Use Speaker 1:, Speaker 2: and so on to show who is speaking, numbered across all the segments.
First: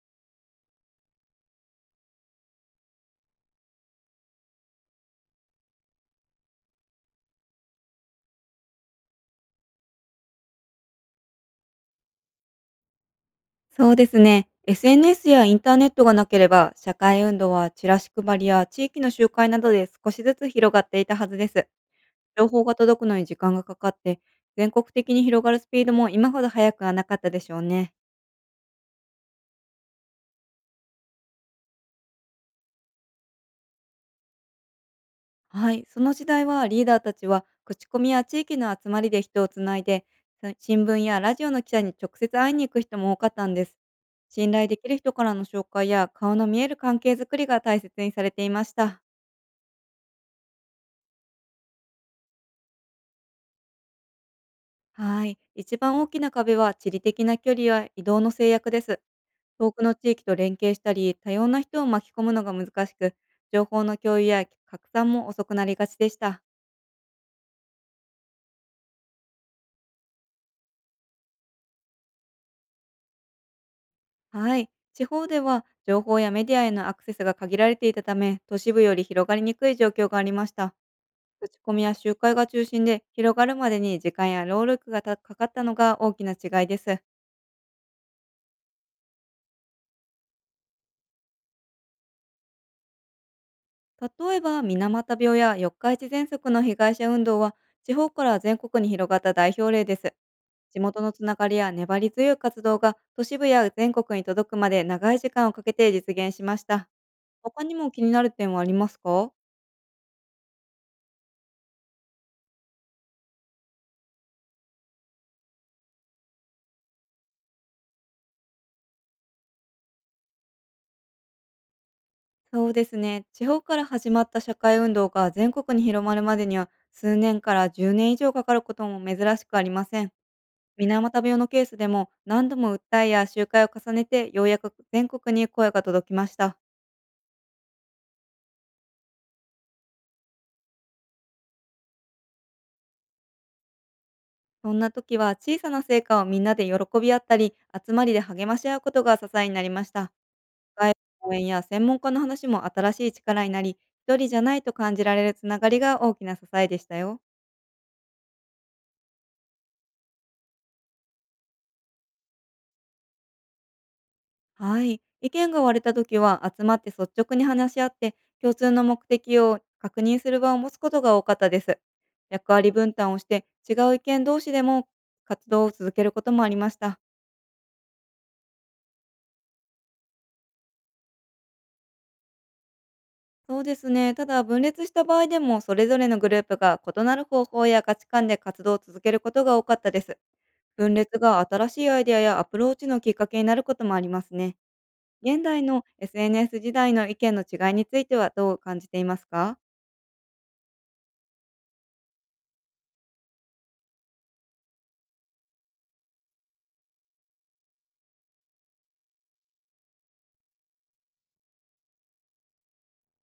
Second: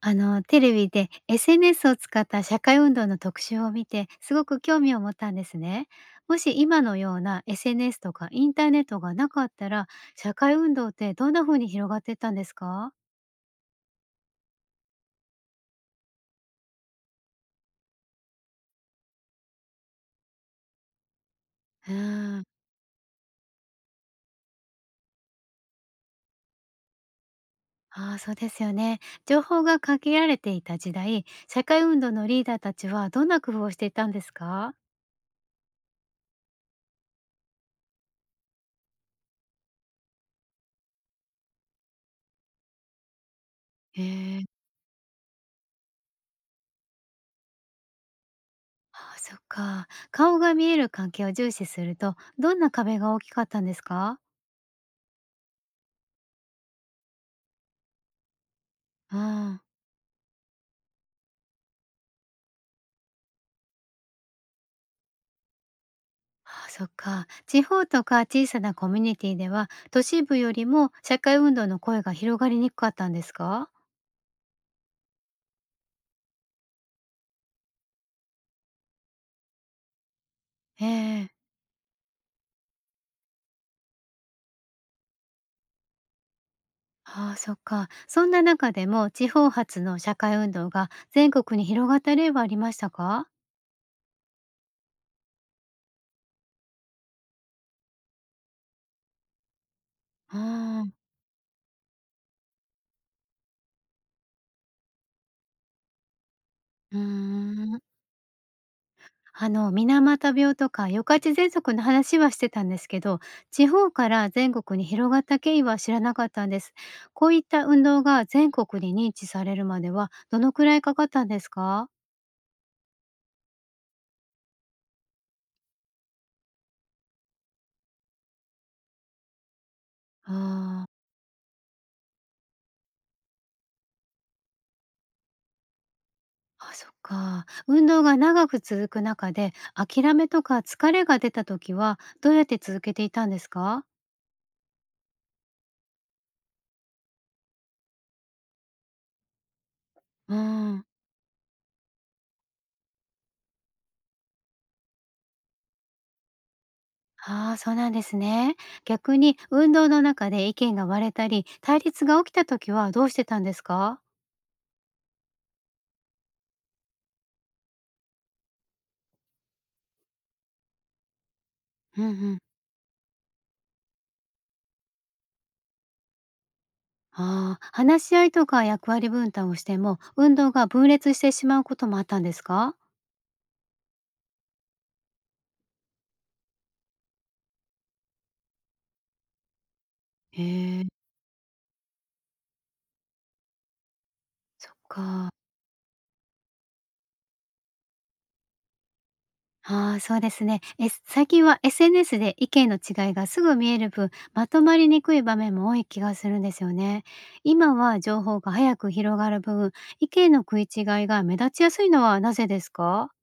Speaker 1: テレビで SNS を使った社会運動の特集を見て、すごく興味を持ったんですね。もし今のような SNS とかインターネットがなかったら、社会運動ってどんな風に広がっていったんですか？
Speaker 2: そうですね。SNS やインターネットがなければ、社会運動はチラシ配りや地域の集会などで少しずつ広がっていたはずです。
Speaker 1: うーん。
Speaker 2: 情報が届くのに時間がかかって、全国的に広がるスピードも今ほど速くはなかったでしょうね。
Speaker 1: ああー、そうですよね。情報が限られていた時代、社会運動のリーダーたちはどんな工夫をしていたんですか？
Speaker 2: はい、その時代はリーダーたちは口コミや地域の集まりで人をつないで、新聞やラジオの記者に直接会いに行く人も多かったんです。
Speaker 1: へえ。
Speaker 2: 信頼できる人からの紹介や顔の見える関係づくりが大切にされていました。
Speaker 1: ああー、そっか。顔が見える関係を重視すると、どんな壁が大きかったんですか？
Speaker 2: はい。一番大きな壁は地理的な距離や移動の制約です。
Speaker 1: うん。
Speaker 2: 遠くの地域と連携したり、多様な人を巻き込むのが難しく、情報の共有や拡散も遅くなりがちでした。
Speaker 1: ああ、そっか。地方とか小さなコミュニティでは、都市部よりも社会運動の声が広がりにくかったんですか？
Speaker 2: はい。地方では情報やメディアへのアクセスが限られていたため、都市部より広がりにくい状況がありました。
Speaker 1: ええ。
Speaker 2: 口コミや集会が中心で、広がるまでに時間や労力がたかかったのが大きな違いです。
Speaker 1: ああ、そっか。そんな中でも、地方発の社会運動が全国に広がった例はありましたか？
Speaker 2: 例えば水俣病や四日市喘息の被害者運動は、地方から全国に広がった代表例です。地
Speaker 1: あん、
Speaker 2: 元のつながりや粘り強い活動が、都市部や全国に届くまで長い時間をかけて実現しました。
Speaker 1: うー
Speaker 2: 他に
Speaker 1: ん。
Speaker 2: も気になる点はありますか？
Speaker 1: 水俣病とか、夜勝喘息の話はしてたんですけど、地方から全国に広がった経緯は知らなかったんです。こういった運動が全国に認知されるまでは、どのくらいかかったんですか？
Speaker 2: そうですね。地方から始まった社会運動が全国に広まるまでには、数年から10年以上かかることも珍しくありません。
Speaker 1: ああ、
Speaker 2: 水俣病のケースでも、何度も訴えや集会を重ねてようやく全国に声が届きました。
Speaker 1: あ、そっか。運動が長く続く中で、諦めとか疲れが出た時は、どうやって続けていたんですか？
Speaker 2: そんな時は、小さな成果をみんなで喜び合ったり、集まりで励まし合うことが支えになりました。
Speaker 1: うん。
Speaker 2: 外部の応援や専門家の話も新しい力になり、一人じゃないと感じられるつながりが大きな支えでしたよ。
Speaker 1: ああ、そうなんですね。逆に運動の中で意見が割れたり、対立が起きた時はどうしてたんですか？
Speaker 2: はい。意見が割れた時は集まって率直に話し合って、共通の目的を確認する場を持つことが多かったです。
Speaker 1: うんうん。
Speaker 2: 役割分担をして、違う意見同士でも活動を続けることもありました。
Speaker 1: ああ、話し合いとか役割分担をしても、運動が分裂してしまうこともあったんですか？
Speaker 2: そうですね。ただ、分裂した場合でも、それぞれのグループが異なる方法や価値観で活動を続けることが多かったです。
Speaker 1: へえ、
Speaker 2: 分裂が新しいアイデアやアプローチのきっかけになることもありますね。
Speaker 1: そっか。
Speaker 2: 現代の SNS 時代の意見の違いについては、どう感じていますか？
Speaker 1: ああ、そうですね。最近は SNS で意見の違いがすぐ見える分、まとまりにくい場面も多い気がするんですよね。今は情報が早く広がる分、意見の食い違いが目立ちやすいのはなぜですか？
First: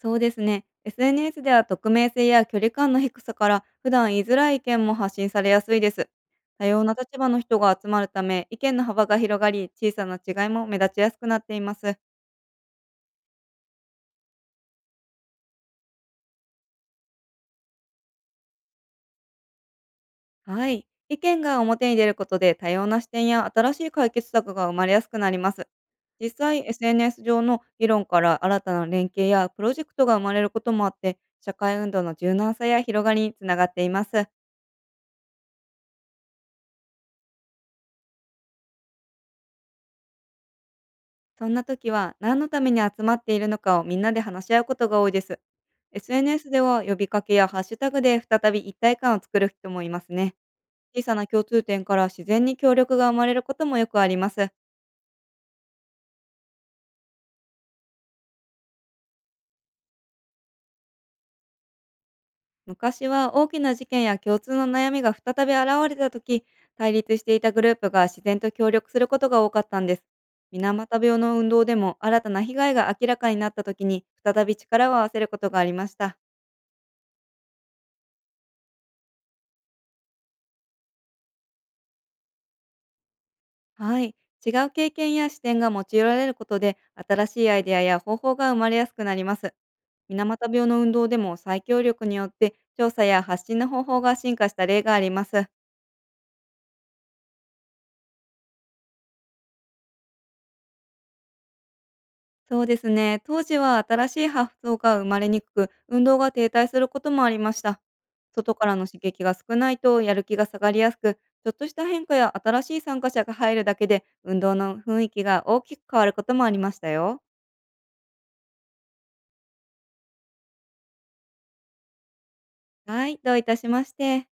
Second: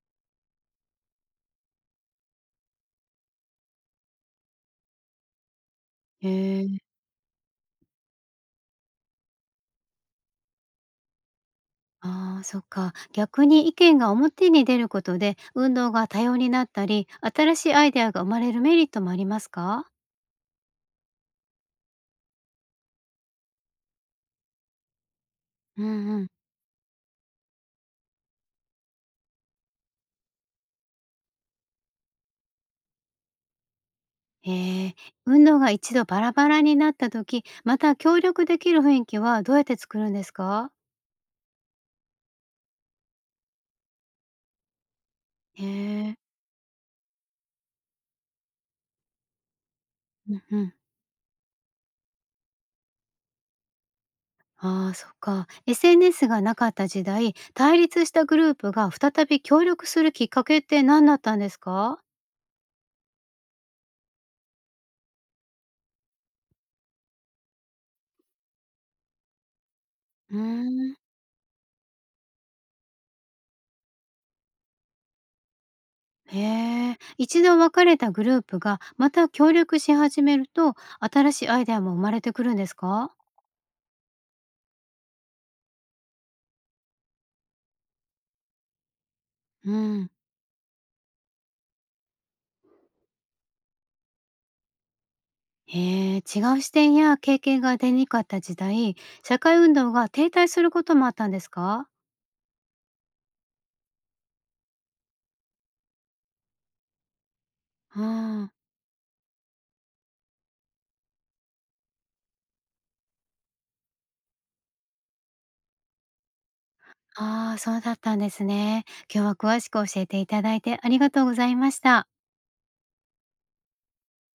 Speaker 2: そうですね。SNS では匿名性や距離感の低さから、普段言いづらい意見も発信されやすいです。
Speaker 1: へ
Speaker 2: 多
Speaker 1: え。
Speaker 2: 様な立場の人が集まるため、意見の幅が広がり、小さな違いも目立ちやすくなっています。
Speaker 1: ああ、そっか。逆に意見が表に出ることで、運動が多様になったり、新しいアイデアが生まれるメリットもありますか？
Speaker 2: はい。意見が表に出ることで、多様な視点や新しい解決策が生まれやすくなります。
Speaker 1: うんうん。
Speaker 2: 実際、SNS 上の議論から新たな連携やプロジェクトが生まれることもあって、社会運動の柔軟さや広がりにつながっています。
Speaker 1: へえー。運動が一度バラバラになった時、また協力できる雰囲気はどうやって作るんですか？
Speaker 2: そんな時は、何のために集まっているのかをみんなで話し合うことが多いです。
Speaker 1: へえ、
Speaker 2: SNS では呼びかけやハッシュタグで再び一体感を作る人もいますね。
Speaker 1: うんうん。
Speaker 2: 小さな共通点から自然に協力が生まれることもよくあります。
Speaker 1: ああ、そっか。SNS がなかった時代、対立したグループが再び協力するきっかけって何だったんですか？
Speaker 2: 昔は大きな事件や共通の悩みが再び現れた時、対立していたグループが自然と協力することが多かったんです。
Speaker 1: うー
Speaker 2: 水俣
Speaker 1: ん、
Speaker 2: 病の運動でも、新たな被害が明らかになった時に再び力を合わせることがありました。
Speaker 1: へえ。一度別れたグループがまた協力し始めると、新しいアイデアも生まれてくるんですか？
Speaker 2: はい。違う経験や視点が用いられることで、新しいアイデアや方法が生まれやすくなります。
Speaker 1: うん。
Speaker 2: 水俣病の運動でも、再協力によって調査や発信の方法が進化した例があります。
Speaker 1: へえ、違う視点や経験が出にくかった時代、社会運動が停滞することもあったんですか？
Speaker 2: そうですね。当時は新しい発想が生まれにくく、運動が停滞することもありました。
Speaker 1: うん。
Speaker 2: 外からの刺激が少ないとやる気が下がりやすく、ちょっとした変化や新しい参加者が入るだけで運動の雰囲気が大きく変わることもありましたよ。
Speaker 1: ああ、そうだったんですね。今日は詳しく教えていただいてありがとうございました。
Speaker 2: はい、どういたしまして。